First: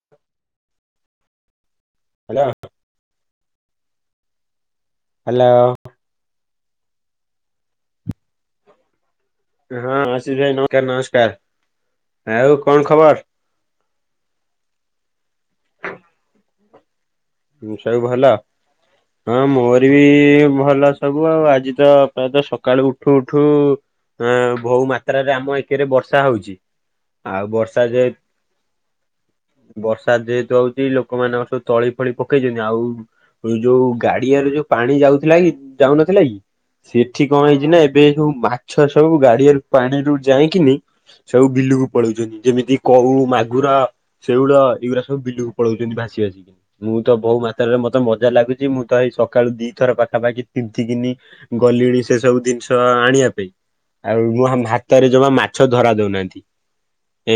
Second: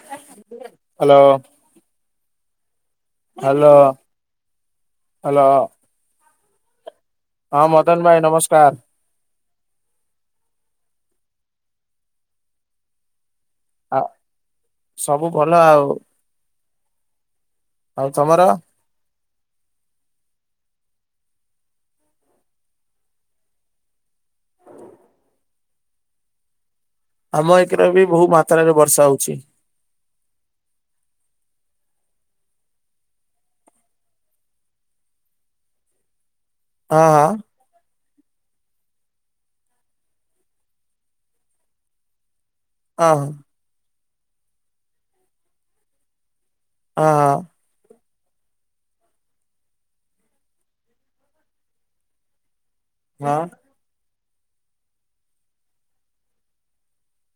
Hello. ହେଲା। Hello. Hello. ହଁ ମଦନ ଭାଇ ନମସ୍କାର। ହଁ ଆଶିଶ୍ ଭାଇ ନମସ୍କାର ନମସ୍କାର ଆଉ କଣ ଖବର? ଆ ସବୁ ଭଲ ଆଉ। ଉଁ ସବୁ ଆଉ ଭଲ? ତମର? ହଁ ମୋର ବି ଭଲ ସବୁ ଆଉ ଆଜି ତ ପ୍ରାୟତଃ ସକାଳୁ ଉଠୁ ଉଠୁ ଅ ଭଉ ମାତ୍ରାରେ ଆମ ଏକେରେ ବର୍ଷା ହଉଚି। ଆମ ଏକେରେ ବି ବହୁ ମାତ୍ରାରେ ବର୍ଷା ହଉଛି। ବର୍ଷା ଯେହେତୁ ହଉଛି ଲୋକ ମାନଙ୍କ ସବୁ ତଳି ଫଣି ପକେଇଛନ୍ତି ଆଉ ଯୋଉ ଗାଡିଆରେ ଯୋଉ ପାଣି ଯାଉଥିଲା କି ଯାଉନଥିଲା କି? ହଁ ସେଠି ହଁ କଣ ହେଇଛି ନାଁ ଏ ଏବେ ସବୁ ମାଛ ସବୁ ଗାଡିଆରୁ ପାଣିରୁୁ ଯାଇକିନି ସବୁ ବିଲୁକୁ ପଳଉଛନ୍ତି ଯେମିତି ହଁ କଉ ମାଗୁର ସେଉଳ ଏଇଗୁରା ସବୁ ବିଲୁକୁ ପଳଉଛନ୍ତି ଭାସି ଭାସିକି ମୁଁ ହଁ ତ ବହୁ ମା ତ୍ରାରେ ମତେ ମଜା ଲାଗୁଛି ମୁଁ ତ ଏଇ ସକାଳୁ ଦିଥର ପାଖାପାଖି ତିନ୍ତିକିନି ଗଲିଣି ସେ ସବୁ ଦିନି ଟ ହଁ ଆଣିବା ହଁ। ପାଇଁ ଆଉ ମୋ ଭାତରେ ଜମା ମାଛ ଧରା ଦଉନାହାନ୍ତି।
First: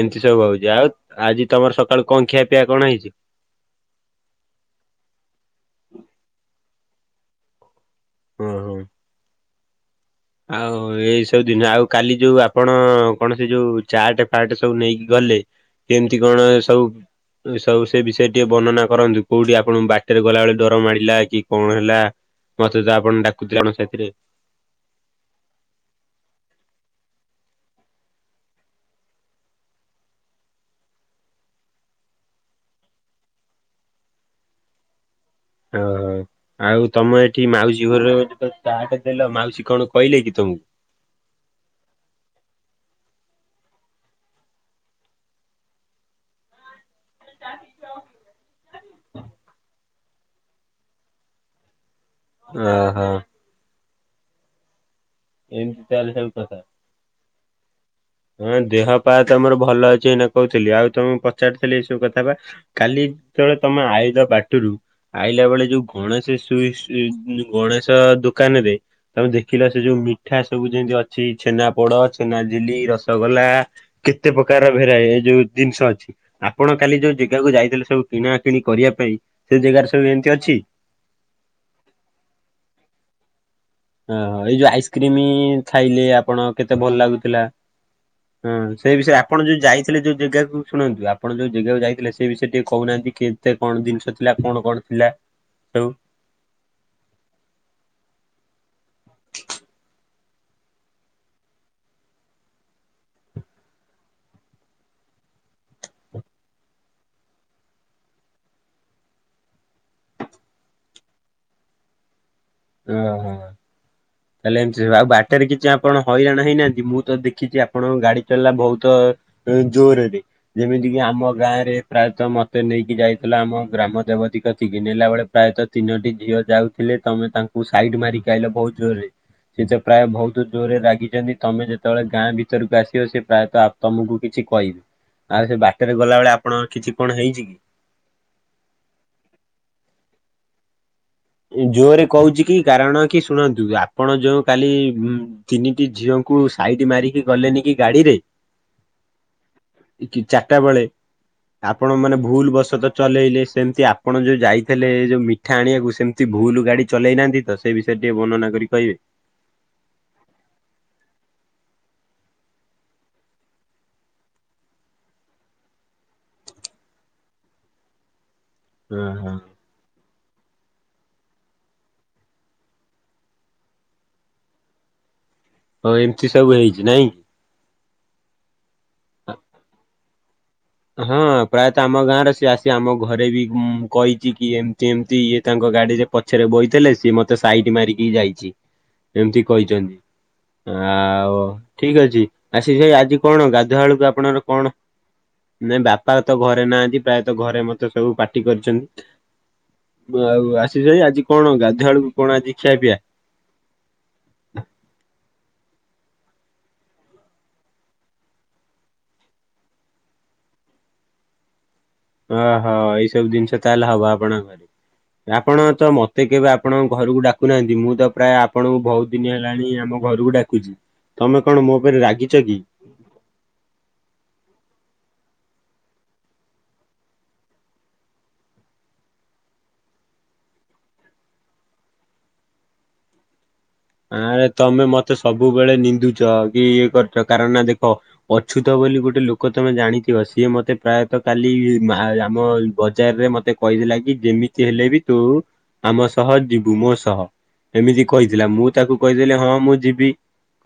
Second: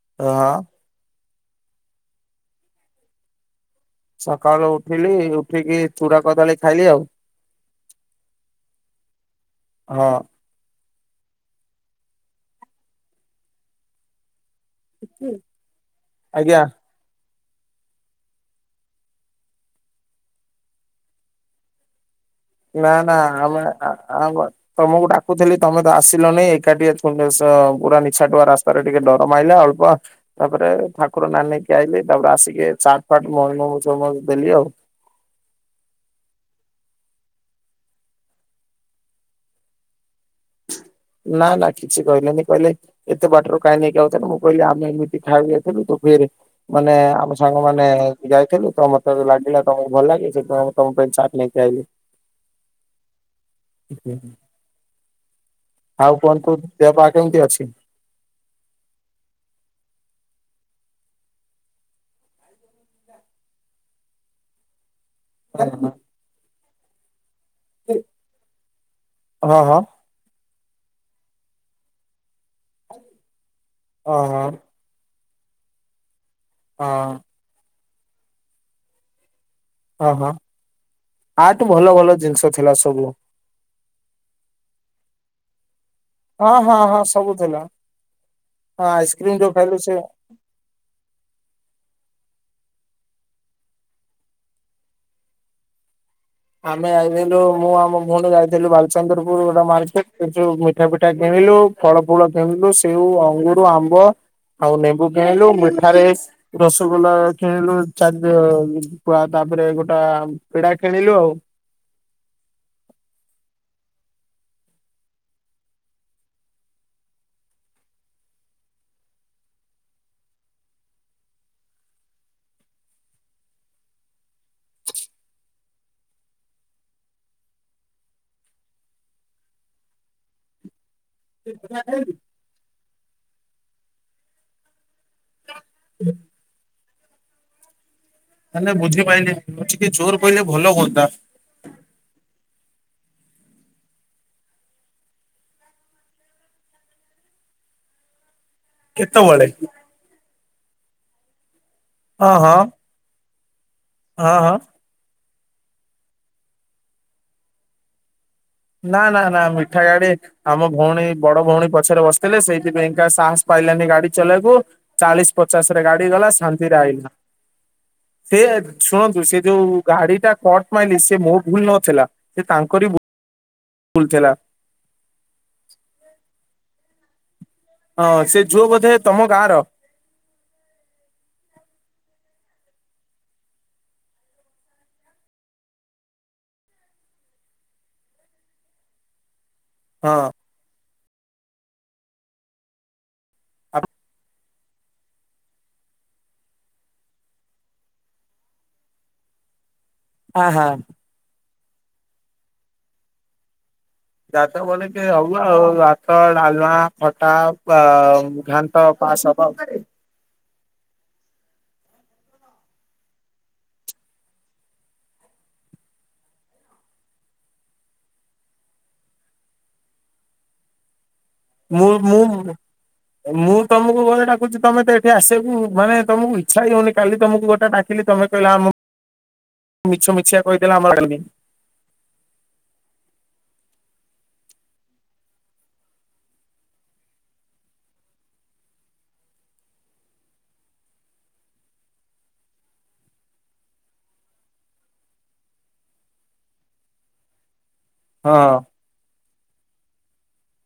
ଏମିତି ସବୁ ହଁ ହଉଛି ଆଉ ଆଜି ତମର ସକାଳୁ କଂଖିଆ ପିଆ କଣ ହେଇଛି? ସକାଳୁ ଉଠିଲି ଉଠିକି ଚୁଡା କଦାଳୀ ଖାଇଲି ଆଉ। ଓହୋ। ହଁ। ଆଉ ଏଇ ସବୁ ଦିନ ଆଉ କାଲି ଯୋଉ ଆପଣ କୌଣସି ଯୋଉ ଚାଟେ ଫାଟେ ସବୁ ନେଇକି ଗଲେ କେମିତି କଣ ଆଜ୍ଞା ସବୁ ସବୁ ସେ ବିଷୟରେ ଟିକେ ବର୍ଣ୍ଣନା କରନ୍ତୁ କୋଉଠି ଆପଣଙ୍କୁ ବାଟରେ ଗଲାବେଳେ ଡର ମାଡ଼ିଲା କି କଣ ହେଲା? ମତେ ତ ନାଁ ଆପଣ ନାଁ ଡାକୁଥିଲେ ଆମେ କଣ ଆ ସେଥିରେ ଆମ ତମକୁ ଡାକୁୁଥିଲି ତମେ ତ ଆସିଲନି ଏକା ଟିଆ [unintelligible] ପୁରା ନିଛା ଟୁଆ ରାସ୍ତାରେ ଟିକେ ଡର ମାଇଲା ଅଳ୍ପ। ତାପରେ ଠାକୁର ନାଁ ନେଇକି ଆଇଲି ତାପରେ ଆସିକି ଚାଟ୍ ଫାଟ ମନୋଜମ ଦେଲି ଆଉ। ଓ ହୋ। ଆଉ ତମ ଏଠି ମାଉସୀ ଘରେ ତ ଚାଆଟେ ଦେଲ ମାଉସୀ କଣ କହିଲେ କି ତମକୁ? ନାଁ ନାଁ କିଛି କହିନାନ୍ତି କହିଲେ ଏତେ ବାଟରେ କାହିଁ ନେଇକି ଆଉଥିଲୁ ମୁଁ କହିଲି ଆମେ ଏମିତି ଖାଇକି ଏଥିଲୁ ତୁ ଫେରେ ମାନେ ଆମ ସାଙ୍ଗମାନେ ଯାଇଥିଲୁ ତ ମତେ ଲାଗିଲା ତମକୁ ଭଲ ଲାଗେ ସେଥିପାଇଁ ମୁଁ ତମ ପାଇଁ ଚାର୍ଟ ନେଇକି ଆଇଲି। ଓହୋ। [unintelligible] ଏମିତି ତାହେଲେ ଆଉ ସବୁ କଣ କଥା। କୁହନ୍ତୁ ଦେହ ପା କେମିତି ଅଛି? ହଁ ଦେହ ପା ତମର ଭଲ ଅଛି ଏଇନା କହୁଥିଲି ଆଉ ତମେ ପଚାରିଥିଲି ଏଇ ସବୁ କଥା ପା। କାଲି ତଳେ ତମେ ଆଇଲ ବାଟରୁ ଆଇଲା ବେଳେ ହଁ ଯୋଉ ଗଣେଶେ ସୁ [unintelligible] ଗଣେଶ ଦୋକାନରେ ତମେ ଦେଖିଲ ହଁ ସେ ଯୋଉ ମି ମିଠା ସବୁ ଯେମିତି ଅଛି ଛେନା ପୋଡ ଛେନାଝିଲି ରସଗୋଲା ହଁ କେତେ ହଁ ପ୍ରକାର ଭେରା ଏ ଯୋଉ ଦିନିଷ ଅଛି ଆପଣ ହଁ କାଲି ଯୋଉ ଜେଗାକୁ ଯାଇଥିଲେ ସବୁ କିଣା କିିଣି କରିବା ପାଇଁ ସେଇ ଜେଗାରେ ହଁ ସବୁ ହଁ ଏମିତି ଅଛି? ଆଠୁ ଭଲ ଭଲ ଜିନିଷ ଥିଲା ସବୁ। ଓହୋ ଏଇ ଯୋଉ ଆଇସ୍କ୍ରିମ ଖାଇଲେ ଆପଣ ହଁ ହଁ କେତେ ହଁ ଭଲ ସବୁ ଲାଗୁଥିଲା। ଥିଲା ହଁ ସେଇଠି ସେ ଆଇସ୍କ୍ରିମ ଆପଣ ଯୋଉ ଖାଇଲୁ ସେ ଯାଇଥିଲେ ଯୋଉ ଜେଗାକୁ ଶୁଣନ୍ତୁ ଆପଣ ଯୋଉ ଜାଗାକୁ ଯାଇଥିଲେ ସେ ବିଷୟରେ ଟିକେ କହୁନାହାନ୍ତି କେତେ କଣ ଜିନିଷ ଥିଲା କଣ କଣ ଥିଲା। ସବୁ। ଆମେ ଯାଇଥିଲୁ ମୁଁ ଆଉ ମୋ ଭଉଣୀ ଯାଇଥିଲୁ ବାଲଚନ୍ଦ୍ରପୁର ଗୋଟେ ମାଲ୍ ଟେକ ହେଟୁ ମିଠା ପିଠା କିଣିଲୁ। ଫଳ ଫୁଳ କିଣିଲୁ ସେଉ ଅଙ୍ଗୁରୁ ଆମ୍ବ ଆଉ ନେମ୍ବୁ କିଣିଲୁ ମିଠାରେ ରସଗୋଲା କିଣିଲୁ ଚାରିଦ ତାପରେ ଗୋଟା ପେଡା କିଣିଲୁ ଆଉ। [inaudible] ଓ ହୋ। ହ ତାଲେ ଏମତି ଆଉ ବାଟରେ କିଛି ଆପଣ ହଇରାଣ ହେଇନାହାନ୍ତି ମୁଁ ତ ଦେଖିଛି ଆପଣଙ୍କ ଗାଡି ଚଲିଲା ବହୁତ ହ ଜୋରରେ। ଯେମିତି କିି ଆମ ଗାଁରେ ପ୍ରାୟତଃ ମତେ ନେଇକି ଯାଇଥିଲା ଆମ ଗ୍ରାମ ଦେବତୀ କତିକି ନେଲା ବେଳେ ପ୍ରାୟତଃ ତିନୋଟି ଝିଅ ଯାଉଥିଲେ ତମେ ତାଙ୍କ ସାଇଡ ମାରିକି ଆଇଲ ବହୁତ ଜୋରରେ ସେ ତ ପ୍ରାୟ ବହୁତ ଜୋରରେ ରାଗିଛନ୍ତି ତମେ ଯେତେବେଳେ ଗାଁ ଭିତ ଭିତରକୁ ଆସିବ ସେ ପ୍ରାୟତ ତମକୁ କିଛି କହିବେ। ଆଉ ସେ ବାଟରେ ଗଲାବେଳେ ଆପଣଙ୍କ କିଛି କଣ ହେଇଛି କି? ମାନେ ବୁଝିପାଇଲିିନି ଟିକେ ଜୋରରେ କହିଲେ ଭଲ ହୁଅନ୍ତା। ଜୋରରେ କହୁଛି କି କାରଣ କି ଶୁଣନ୍ତୁ ଆପଣ ଯୋଉ କାଲି। ତିନିଟି ଝିଅଙ୍କୁ ସାଇଡି ମାରିକି ଗଲେନି କି ଗାଡିରେ। କେତେବେଳେ? କି ଚାରଟା ବେଳେ ଆପଣ ମାନେ ହଁ ଭୁଲ ହଁ ବଶତ ଚଲେଇଲେ ସେମତି ଆ ଆପଣ ହଁ ଯଉଁ ହଁ ଯାଇଥିଲେ ଯଉ ମିଠା ଆଣିବାକୁ ସେମିତି ଭୁଲ ଗାଡ଼ି ଚଲେଇନାହାନ୍ତି ତ ସେ ବିଷରେ ଟିକେ ବର୍ଣନା କରିି ନା ନା ନା ମିଠା ଗାଡ଼ି। ଆମ ଭଉଣୀ ବଡ ଭଉଣୀ ପଛରେ ବସିଥିଲେ ସେଇଥିପାଇଁକା ସାହସ ପାଇଲାନି ଗାଡି ଚଲେଇବାକୁ। ଚାଳିଶ ପଚାଶରେ ଗାଡି ଗଲା ଶାନ୍ତିରେ ଆଇଲା ସେ ହଁ ଶୁଣନ୍ତୁ ହଁ ସେ ଯୋଉ ଗାଡିଟା କଟ ମାଇଲି ସେ ମୋ ଭୁଲ ନଥିଲା ସେ ତାଙ୍କରି ଭୁ ଭୁଲ୍ ଥିଲା। ଓ ଏମତି ସବୁ ହେଇଛି ନାଇଁ। ହଁ ସେ ଝୁଅ ବୋଧେ ତମ ଗାଁର। ହଁ ପ୍ରାୟତଃ ଆମ ଗାଁରେ ସିଏ ଆସି ଆମ ଘରେ ବି କହିଛି କି ଏମତି ଏମତି ଇଏ ତାଙ୍କ ଗାଡିରେ ପ ପଛରେ ବଇଥିଲେ ସିଏ ମତେ ସାଇଟ ମାରିକି ଯାଇଛି ଏମିତି କହିଛନ୍ତି। ହଁ। ଆଉ ଠିକ ଅଛି ଆସିସ୍ ଭାଇ ଆଜି କଣ ଗାଧୁଆବେଳୁକୁ ଆପଣର କଣ? ନାଇ ବାପା ତ ଘରେ ନାହାନ୍ତି ପ୍ରାୟତଃ ଘରେ ମତେ ସବୁ ପାଟି କରିଛ ହଁ ଆଉ ହଁ। ଆସିସ୍ ଭାଇ ଆଜି କଣ ଗାଧୁଆଳକୁ କଣ ଆଜି ଖିଆପିଆ। ଯାହାତ ବୋଲେକେ ଅରୁଆ ଆଉ ଭାତ ଡାଲମା ଖଟା ଆଉ ଘା ଘାଣ୍ଟ ପାସ୍ ହବ। ଅହ ଏଇ ସବୁ ଜିନିଷ ତାହେଲେ ହବ ଆପଣଙ୍କ ଘରେ। ଆପଣ ତ ମତେ କେବେ ଆପଣଙ୍କ ଘରକୁ ଡାକୁନାହାନ୍ତି, ମୁଁ ତ ପ୍ରାୟ ଆପଣଙ୍କୁ ବହୁତ ବହୁତ୍ ଦିନ ହେଲାଣି ଆମ ଘରକୁ ଡାକୁଛି ତମେ କଣ ମୋ ମୁଁ ଉପରେ ରାଗିଛ ମୁଁ। କି? ମୁଁ ତମକୁ ବହେ ଡାକୁଛି ତମେ ତ ଏଠି ଆସିଵାକୁ ମାନେ ତମକୁ ଇଛା ହିଁ ହଉନି କାଲି ତମକୁ ଗୋଟେ ଦେଲି ତମେ କହିଲା ମିଛମିଛିଆ କହିଦେଲ ଆମର ହେଲାନି ଆରେ ତମେ ମତେ ସବୁବେଳେ ନିନ୍ଦୁଛ କି ଇଏ କରୁଛ କାରଣ ନା ଦେଖ। ଅଛୁତ ବୋଲି ଗୋଟେ ଲୋକ ତମେ ଜାଣିଥିବ, ସିଏ ମତେ ପ୍ରାୟତଃ କାଲି ଆମ ବଜାରରେ ମତେ। କହିଦେଲା କି ଯେମିତି ହେଲେ ବି ତୁ ଆମ ସହ ଯିବୁ ମୋ ସହ ଏମିତି କହିଥିଲା ହଁ ମୁଁ ତାକୁ କହିଦେଲେ ହଁ ମୁଁ ଯିବି।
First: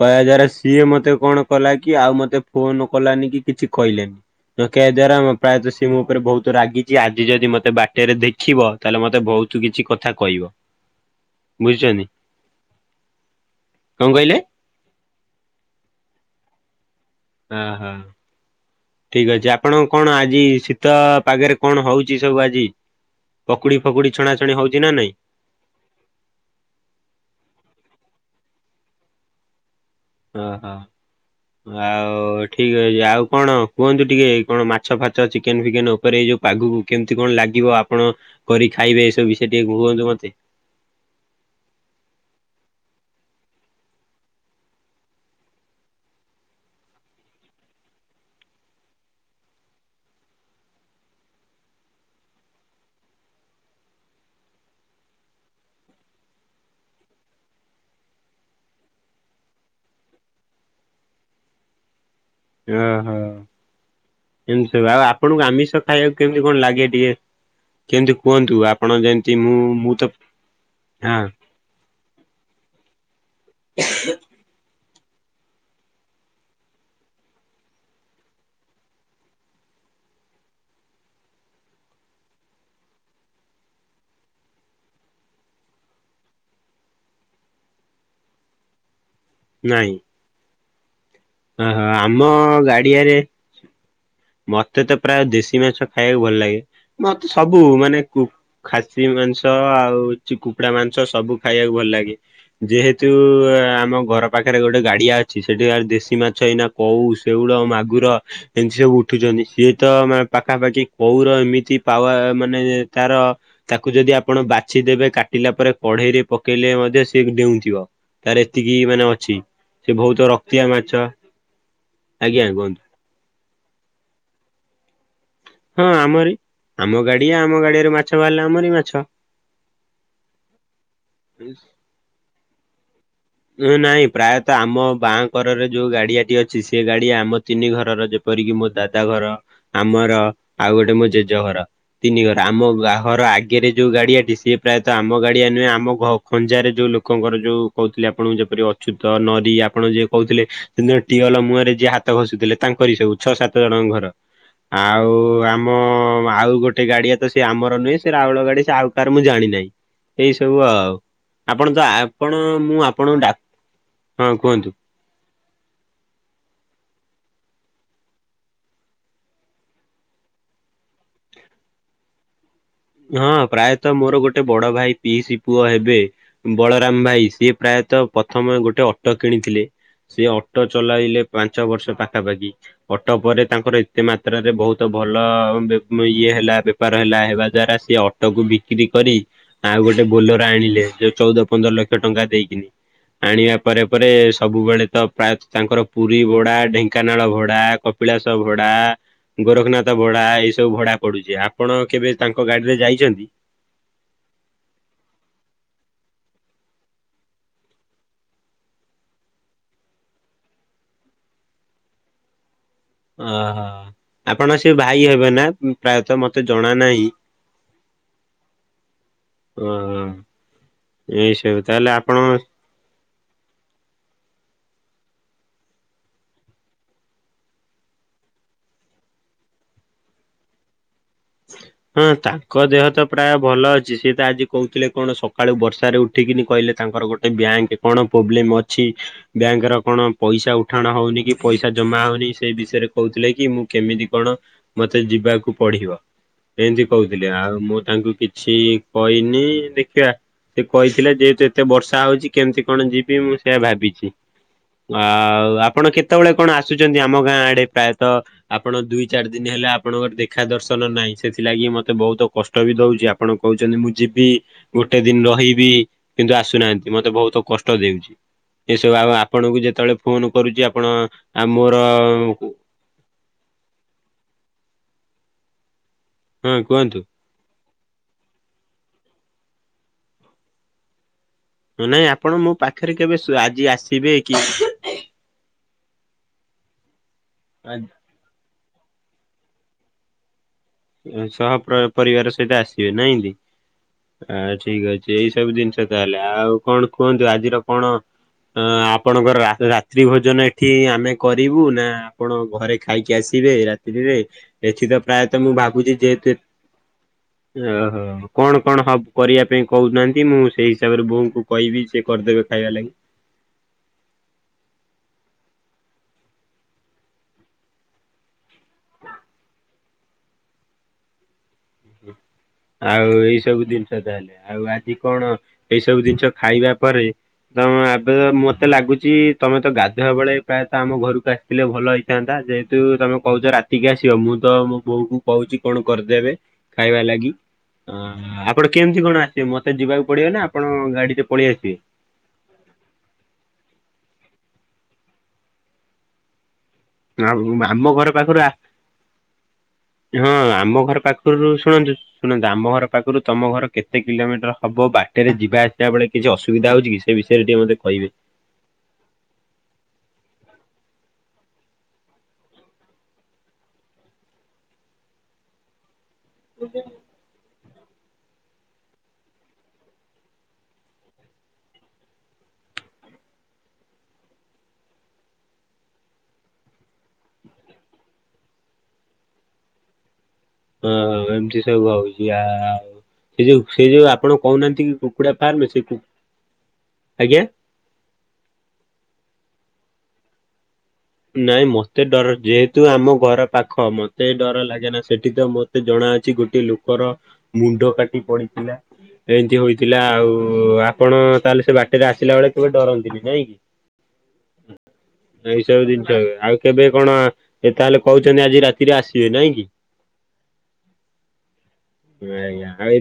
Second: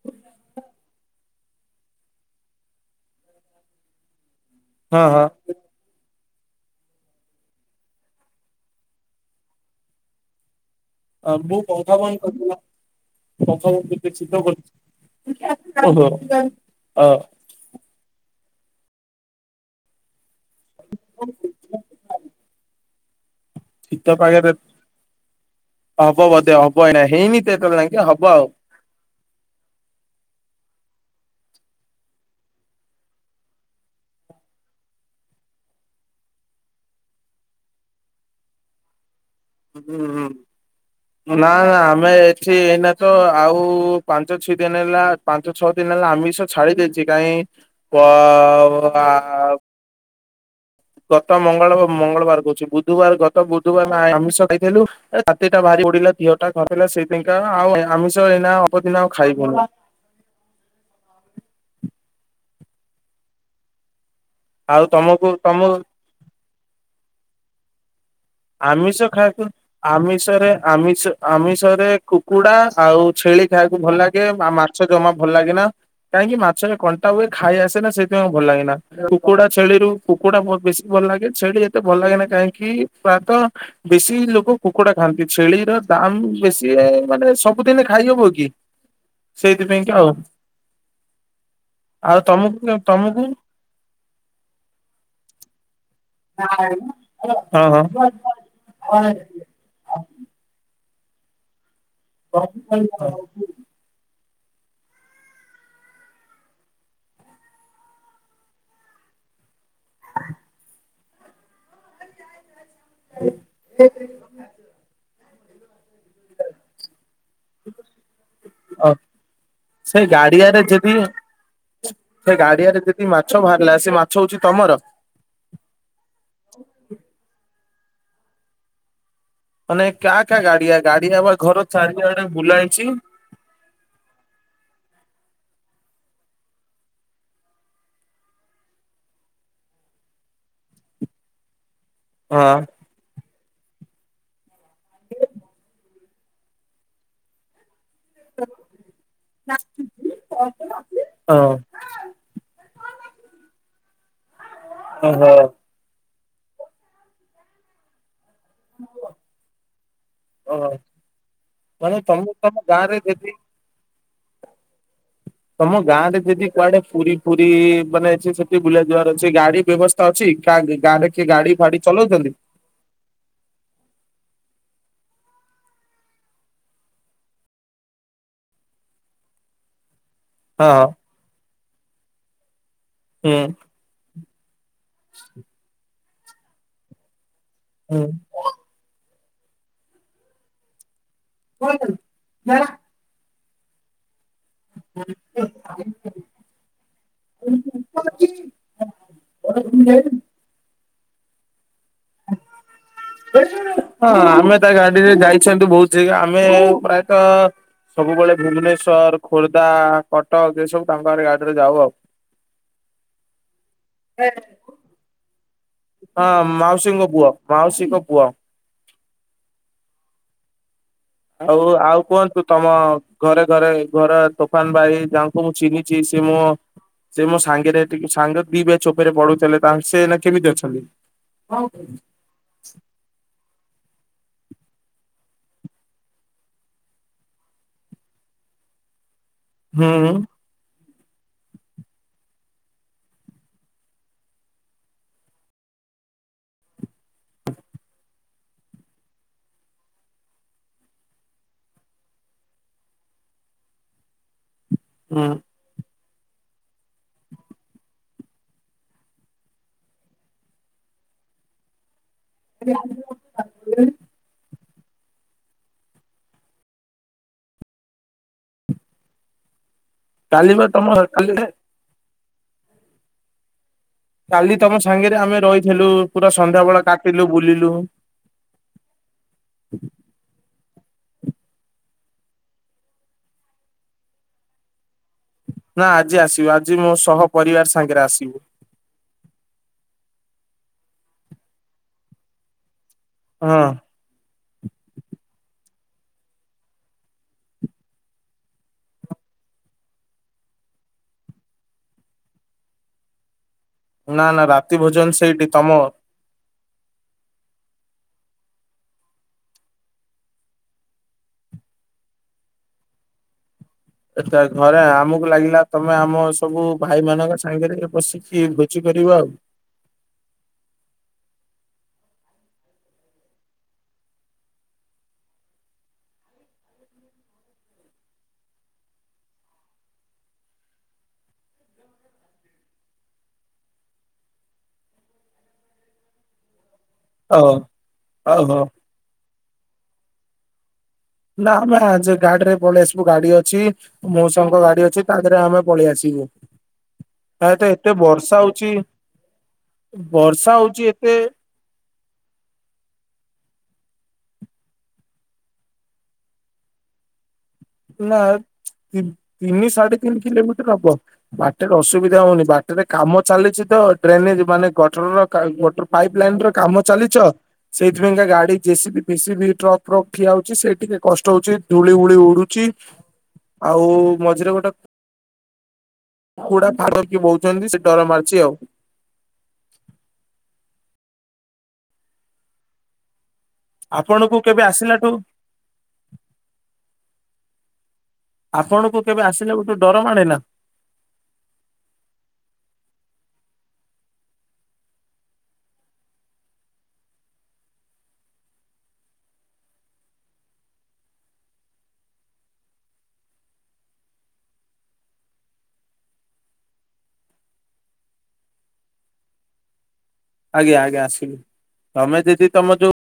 କହିବା ଦ୍ଵାରା ସିଏ ମତେ କଣ କଲା କି ଆଉ ମତେ ଫୋନ କଲାନି କି କିଛି କହିଲାନି। ତ କେ ହଁ ଦ୍ଵାରା ହଁ ପ୍ରାୟତଃ ସିଏ ମୋ ଉପରେ ବହୁତ ରାଗି ଆଜି ଯଦି ମତେ ବାଟରେ ଦେଖିବ ତାହେଲେ ମତେ ବହୁତ କିଛି କଥା କହିବ। ବୁଝୁଛନ୍ତି କଣ କହିଲେ? [inaudible] ଓହୋ ଅ। ଓହ ଠିକ ଅଛି ଆପଣ କଣ ଆଜି ଶୀତ ପାଗରେ କଣ ହଉଛି ସବୁ ଆଜି ପକୁଡି ଶୀତ ଫକୁଡି ପାଗରେ ଛଣାଛଣି ହଉଛି ନା ନାଇଁ। ହବ ବଧେ ହବ ଏଇନା ହେଇନି ତ ଏତେବେଳ ଯାଆଁକେ ହବ ଆଉ। ଅ ହ। ଆଉ ଏଠି ଆଉ କଣ, କୁହନ୍ତୁ ଟିକେ କଣ ମାଛ ଫାଚ ଚିକେନ୍, ଫିକେନ ଉପରେ ଏଇ ଯୋଉ ଆଗକୁ କେମିତି କଣ ଲାଗିବ ଆପଣ କରି ଖାଇବେ ଏସବୁ ବି ହୁଁ ହୁଁ। ନା ନା, ଆମେ ଏଠି ଏଇନା ତ ଆଉ ପାଞ୍ଚ ଛି ଦିନ ହେଲା ପାଞ୍ଚ ଛଅ ଦିନି ହେଲା ଆମିଷ ଛାଡି ଦେଇେଇଛି କାହିଁ, ପ ଆ ଗତ ମଙ୍ଗଳ ମଙ୍ଗଳବାର କହୁଛି ବୁଧବାର ଗତ ବୁଧବାର ଆମିଷ ଖାଇଥିଲୁ। ରାତିଟା ଭାରି ବଡିଲା ଦିହଅଟା ଖସଲା ସେଇଥିକା ଆଉ ଆଉ ଆମିଷ ଏଇନା ଅପଦିନ ଆଉ ଖାଇବୁନି ଓହୋ। ଏମତି ସବୁ, ଆଉ ତମକୁ ଆପଣଙ୍କୁ ତମ ଆମିଷ ଖାଇବାକୁ କେମିତି କଣ ଲାଗେ ଟିକେ କେମିତି କୁହନ୍ତୁ? ଆପଣ ଆମିଷ ଯେମିତି ଖାସ୍ କରି, ମୁଁ ମୁଁ ତ ଆମି ସରେ, ଆମିଷ- ହଁ ଆମିଷରେ ଖୁ କୁକୁଡା ଆଉ ଛେଳି ଖାଇବାକୁ ଭଲ ଲାଗେ। ମା-ମାଛ ଜମା ଭଲ ଲାଗେନା। କାହିଁକି ମାଛରେ କଣ୍ଟା ହୁଏ, ଖାଇ ଆସେନା ସେଥିପାଇଁ ଭଲ ଲାଗେ ନା। କୁକୁଡା ଛେଳିରୁ କୁକୁଡା ମୋର ବେଶୀ ଭଲ ଲାଗେ। ଛେଳି ଏତେ ଭଲ ଲାଗେ ନା କାହିଁକି ପ୍ରୟାତ ବେଶୀ ଲୋକ କୁକୁଡା ଖାଆନ୍ତି। ଛେଳିର ଦାମ୍ ବେଶି ମାନେ ସବୁଦିନେ ଖାଇହବ କି? ସେଇଥିପାଇଁ ନାଇଁ କା ଆଉ। ଓହୋ ଆମ ଆଉ ତମକୁ, ଗାଡିଆରେ ତମକୁ? ମତେ ତ ପ୍ରାୟ ଦେଶୀ ମାଛ ଖାଇବାକୁ ଭଲ ଲାଗେ। ମତେ ସବୁ ମାନେ କୁ-ଖାସି ହଁ ମାଂସ ତ ଆଉ ଚି କୁକୁଡ଼ା ମାଂସ ସବୁ ଖାଇବାକୁ ଭଲ ଲାଗେ। ଯେହେତୁ ଆମ ଘର ପାଖରେ ଗୋଟେ ଗାଡିଆ ଅଛି। ସେଠି ଆ ଦେଶୀ ମାଛ ଏଇନା କଉ ସେଉଳ ମାଗୁର ଏମିତି ସବୁ ଉ ଉଠୁଛନ୍ତି। ସିଏ ତ ପାଖାପାଖି କଉଁର ଏମିତି ପାୱ ମାନେ ତାର ତାକୁ ଯଦି ଆପଣ ବାଛିଦେବେ କାଟିଲା ପରେ କଢେଇରେ ପକେଇଲେ ମଧ୍ୟ ସିଏ ଡେଉଁଥିବ। ତାର ଏତିକି ହଁ। ମାନେ ଅଛି। ସେ ବହୁତ ଗାଡିଆରେ ରକ୍ତିଆ ମାଛ ଯଦି ସେ ଆଜ୍ଞା କୁହନ୍ତୁ। ଗାଡିଆରେ ମାଛ ବାହାରିଲା ସେ ମାଛ ହଉଛି ତମର? ହଁ ଆମରି। ଆମ ଗାଡିଆ ଆମ ଗାଡିଆରେ ମାଛ ବାହାରିଲା ଆମରି ମାଛ। ମାନେ କାହା କାହା ଗାଡିଆ? ଗାଡିଆ ବା ଘର ଚାରି ଆଡେ ବୁଲା ହେଇଛି। ନାଇଁ ପ୍ରାୟତଃ ଆମ ବାଁଙ୍କରରେ ଯୋଉ ଗାଡିଆଟି ଅଛି, ସେ ଗାଡିଆ ଆମ ତିନି ଘରର ଯେ ଯେପରିକି ମୋ ଦାଦା ଘର, ଆମର ଆଉ ଗୋଟେ ମୋ ଜେଜେ ଘର। ତିନି ଘର। ହଁ। ଆମ ଘର ଆଗ ଆଗରେ ଯୋଉ ଗାଡିଆଟି, ସିଏ ପ୍ରାୟତ ଆମ ଗାଡିଆ ନୁହେଁ। ଆମ ଖଞ୍ଜାରେ ଯୋଉ ଲୋକଙ୍କର ଯୋଉ କହୁଥିଲେ ଆପ ଆପଣଙ୍କୁ ଯେପରି ଅଚ୍ୟୁତ ନରି ଆପଣ ଯିଏ କହୁଥିଲେ, ସେ ଟିଅଲ ହଁ ମୁହରେ ଯିଏ ହା ଘଷୁଥିଲେ ତାଙ୍କରି ସବୁ, ଛଅ ସାତ ଜଣଙ୍କ ଘର। ଆଉ ଓହୋ। ଆମ ଆମ ଆଉ ଗୋଟେ ଗାଡିଆ ତ ସେ ଆମର ନୁହେଁ ସେ ରାଉଳ ଗାଡି ସେ ଆଉ କାହାର ମୁଁ ଜାଣିନାହିଁ। ଏଇ ସବୁ ଓହୋ ଆଉ। ଆପଣ ତ ମାନେ ତମେ ଆପଣ ତମ ମୁଁ ଗାଁରେ ଆପଣଙ୍କୁ ଯଦି ଡା- ହଁ କୁହନ୍ତୁ। ତମ ଗାଁ ରେ ଯଦି କୁଆଡେ ପୁରୀ ପୁରୀ ମାନେ ଅଛି ସେଠି ବୁଲା ଯିବାର ଅଛି, ସେଠି ଗାଡି ବ୍ୟବସ୍ଥା ତ ଅଛି ଗାଁରେ କିଏ ଗାଡି ଫାଡି ଚଲାଉଛନ୍ତି? ହଁ ପ୍ରାୟତଃ ମୋର ଗୋଟେ ବଡ ଭାଇ ପିଇସି ପୁଅ ହେବେ ବଳରାମ ଭାଇ ସିଏ ପ୍ରାୟତଃ ପ୍ରଥମେ ଗୋଟେ ଅଟୋ କିଣିଥିଲେ। ସେ ଅଟୋ ହଁ ଚଲାଇଲେ ପାଞ୍ଚ ବର୍ଷ ପାଖାପାଖି। ଅଟୋ ହୁଁ। ପରେ ତାଙ୍କର ଏତେ ମାତ୍ରାରେ ବହୁ ତ ଭଲ ଇଏ ହେଲା ବେପାର ହେଲା, ହେବା ଦ୍ଵାରା ସିଏ ହଁ ଅଟୋକୁ ବି ଚାକିରି କରି ଆଉ ଗୋଟେ ବୋଲର ଆଣିଲେ, ଯୋଉ ଚଉଦ ପନ୍ଦର ଲକ୍ଷ ଟଙ୍କା ଦେଇକିନି। ଆଣିବା ପରେ ପରେ ସବୁବେଳେ ତ ପ୍ରାୟ ତାଙ୍କର ପୁରୀ ଭଡା, ଢେଙ୍କାନାଳ ଭଡା, କପିଳାସ ଭଡା ଗୋରଖନାଥ ଭଡା, ଏଇ ସବୁ ଭଡା ପଡୁଛି। ଆପଣ କେବେ ତାଙ୍କ ଗାଡିରେ ଯାଇଛନ୍ତି? ହଁ ଆମେ ତା ଗାଡିରେ ଯାଇଛନ୍ତି ବୋହୁତ୍ ଜାଗା, ଆମେ ପ୍ରାୟତ ସବୁବେଳେ ଭୁବନେଶ୍ଵର, ଖୋର୍ଦ୍ଧା, କଟକ ଏ ସବୁ ତାଙ୍କରି ଆ ଗାଡିରେ ଯାଉ ଆଉ। ଓହୋ। ଆପଣ ସେ ଭାଇ ହେବେ ନା? ପ୍ରାୟତଃ ହଁ ମତେ ଜଣା ନାହିଁ ମାଉସୀଙ୍କ ପୁଅ। ମାଉସୀଙ୍କ ପୁଅ। ଓ ଆଃ ଆଉ ଆଉ କୁହନ୍ତୁ ତମ ଘରେ ଘରେ ଘର ତୋଫାନ ବାଇ ଯାହାଙ୍କୁ ମୁଁ ଚିହ୍ନିଛି ସିଏ ମୋ ସେ ମୋ ସାଙ୍ଗରେ ଟିକେ ସାଙ୍ଗ ଦିିବେ ଚୋପରେ ପଢୁଥିଲେ ତାଲେ ସେନା କେମିତି ଅଛନ୍ତି? ହଁ ଭଲ। ହଁ ତାଙ୍କ ଦେହ ତ ପ୍ରାୟ ଭଲ ଅଛି ସିଏ ତ ଆଜି କହୁଥିଲେ କଣ ସକାଳୁ ବର୍ଷାରେ ଉଠିକିନି କହିଲେ ତାଙ୍କର ଗୋଟ ବ୍ୟାଙ୍କ କଣ ପ୍ରୋବ୍ଲେମ ଅଛି ବ୍ୟାଙ୍କର ହୁଁ କଣ ହୁଁ ପଇସା ଉ ଉଠାଣ ହଉନି କି ପଇସା ଜମା ହଉନି ସେ ବିଷୟରେ କହୁଥିଲେ କି ମୁଁ କେମିତି କଣ ମତେ ଯିବାକୁ ପଡିବ। ଏମିତି କହୁଥିଲି ଆଉ ମୁଁ ତାଙ୍କୁ କିଛି କହିନି ଦେଖିବା ସେ କହିଥିଲେ ଯେହେତୁ ଏତେ ବର୍ଷା ହଉଛି କେମିତି କଣ ଯିବି ମୁଁ ସେଆ ଭାବିଛି ହୁଁ ଆଉ ଆପଣ କେତେ ସେତେବେଳେ କଣ ଆସୁଛନ୍ତି ଆମ ଗାଁ ଆଡେ ପ୍ରାୟତଃ ଆପଣ ଦୁଇ ଚାରି ଦିନ ହେଲା ଆପଣଙ୍କର ଦେଖା ଦର୍ଶ ନାହିଁ ସେଥିଲାଗି ମତେ ବହୁତ କଷ୍ଟ ବି ଦଉଛି ଆପଣ କହୁଛନ୍ତି ମୁଁ ଯିବି ଗୋଟେ ଦିନ ରହିିବି କିନ୍ତୁ ଆସୁନାହାନ୍ତି ମତେ ବହୁତ କଷ୍ଟ ଦେଉଛି ଏସବୁ ଆଉ ଆପଣଙ୍କୁ ଯେତେବେଳେ ଫୋନ କାଲି ବା କରୁଛି ତମ ଆପଣ କାଲି ଆ ମୋର କାଲି ତମ ସାଙ୍ଗରେ ଆମେ ରହିଥିଲୁ ପୁରା ହଁ ସନ୍ଧ୍ୟା ବେଳେ କୁହନ୍ତୁ କାଟିଲୁ ବୁଲିଲୁ ନାଇଁ ନାଇଁ ଆପଣ ମୋ ପାଖରେ କେବେ ଆଜି ଆସିବେ କି ନା ଆଜି ଆସିବୁ ଆଜି ମୋ ସହ ପରିବାର ସାଙ୍ଗରେ ଆସିବୁ। ସହ ପ୍ର ପରିବାର ସହିତ ଆସିବେ ନାହିଁ କି? ହଁ। ଆ ଠିକ ଅଛି ଏଇ ସବୁ ଜିନିଷ ତାହେଲେ ଆଉ କଣ କୁହନ୍ତୁ ଆଜିର କଣ ଅ ଆପଣଙ୍କର ରା-ରାତ୍ରି ଭୋଜନ ଏଠି ଆମେ କରିବୁ ନା ଆପଣ ଘରେ ଖାଇକି ଆସିବେ ରାତ୍ରିରେ ନା ନା ରାତି ଏଠି ତ ଭୋଜନ ପ୍ରାୟତଃ ସେଇଠି ମୁଁ ତମ ଭାବୁଛି ଯେହେତୁ [unintelligible] ଓହୋ କଣ କଣ ହବ କରିବା ପାଇଁ କହୁନାହାନ୍ତି ମୁଁ ସେଇ ହିସାବରେ ବୋଉଙ୍କୁ କହିବି ସେ କରିଦେବେ ଖାଇବା ଲାଗି ଏଟା ଘରେ ଆମକୁ ଲାଗିଲା ତମେ ଆମ ସବୁ ଭାଇମାନାନଙ୍କ ସାଙ୍ଗରେ ବସିକି ବୋଚି କରିବ ଆଉ ହଁ। ଆଉ ଏଇ ସବୁ ଜିନିଷ ତାହେଲେ ଆଉ ଆଜି କଣ ଏଇ ସବୁ ଜିନିଷ ଖାଇବା ପରେ ତମ ଏବେ ମତେ ଲାଗୁଛି ତମେ ତ ଗାଧୁଆ ବେଳେ ପ୍ରାୟତଃ ଆମ ଘରକୁ ଆ ଥିଲେ ଭଲ ହେଇଥାନ୍ତା ଯେହେତୁ ତମେ କହୁଛ ରାତିକି ଆସିବ ମୁଁ ତ ମୋ ବୋଉ କୁ କହୁଛି କଣ କରିଦେବେ ଖାଇବା ଲାଗି ଓ ଅ ଓହୋ ଆପଣ କେମିତି କଣ ଆସିବେ ମତେ ଯିବାକୁ ପଡିବ ନା ଆପଣ ଗାଡିରେ ପଳେଇ ନାଆ ଆସିବେ। ନାଁ ଯେ ଗାଡିରେ ପଳେଇ ଆସ ମୁଁ ଗାଡି ଅଛି ମଉଷାଙ୍କ ଗାଡି ଅଛି ତା ଦେହରେ ଆମେ ପଳେଇ ଆସିବୁ ଆଉ ପ୍ରାୟତଃ ଆମ ଏତେ ଘର ବର୍ଷା ପାଖରୁ ଆ ହଉଛି। ହଁ ବର୍ଷା ଆମ ହଉଛି ଘର ଏତେ ପାଖରୁ ଶୁଣନ୍ତୁ ଶୁଣ ଆମ ଘର ପାଖରୁ ତମ ଘର କେତେ କିଲୋମିଟର ହବ ବାଟରେ ଯିବା ଆସିବା ବେଳେ କିଛି ଅସୁବିଧା ହଉଛି କି? ସେ ବିଷୟରେ ଟିକେ ମତେ କହିବେ। ନା ତିନ ତିନି ସାଢ଼େ ତିନି କିଲୋମିଟର ହବ। ବାଟରେ ଅସୁବିଧା ହଉନି ବାଟରେ କାମ ଚାଲିଛି ତ ଡ୍ରେନେଜ ମାନେ ଗଟରର ୱା ପାଇପ୍ ଲାଇନ ର କାମ ଚାଲିଛ ସେଇଥି ପାଇଁକା ଗାଡି ଯେ ସି ବି ଫେସିବି ଟ୍ରକ୍ ଫ୍ରକ୍ ଠିଆ ହଉଛି ସେ ଟିକେ କଷ୍ଟ ହଉଛି ଧୂଳି ଉଳି ଉଡୁ ଚି ଆଉ ମଝିରେ ଗୋଟେ ହୁଡା [unintelligible] ବୋଉଛନ୍ତି ସେ ଡର ମାରୁଛି ଆଉ ହଁ ଏମତି ସବୁ ହଉଛି ଆଉ ସେ ଯୋଉ ସେ ଯୋଉ ଆପଣ ଆପଣଙ୍କୁ କେବେ କହୁନାହାନ୍ତି କି ଆସିଲାଠୁ କୁକୁଡା ଫାର୍ମ ସେ କୁ ଆଜ୍ଞା ଆପଣଙ୍କୁ କେବେ ଆସିଲେ ଗୋଠୁ ଡର ମାଡେନା ନାଇଁ ମତେ ଡର ଯେହେତୁ ଆମ ଘର ପାଖ ମତେ ଡର ଲାଗେ ନା ସେଠି ତ ମତେ ତେ ଜଣା ଅଛି ଗୋଟେ ଲୋକର ମୁଣ୍ଡ କାଟି ପଡିଥିଲା? ଏନତି ହୋଇଥିଲା ଆଉ ଆପଣ ତାହେଲେ ସେ ବାଟରେ ଆସିଲା ବେଳେ କେବେ ଡରନ୍ତିନି ନାଇଁ କି? ଏଇ ସବୁ ଜିନିଷ ଆଉ କେବେ କଣ ଏ ତାହେଲେ କହିଛନ୍ତି ଆଜି ରାତିରେ ଆସିବେ ନାଇଁ କି। ଆଜ୍ଞା ଆଜ୍ଞା ଆସିବେ ତମେ ଯଦି ଆଜ୍ଞା ତମ ଯୋଉ ଆଉ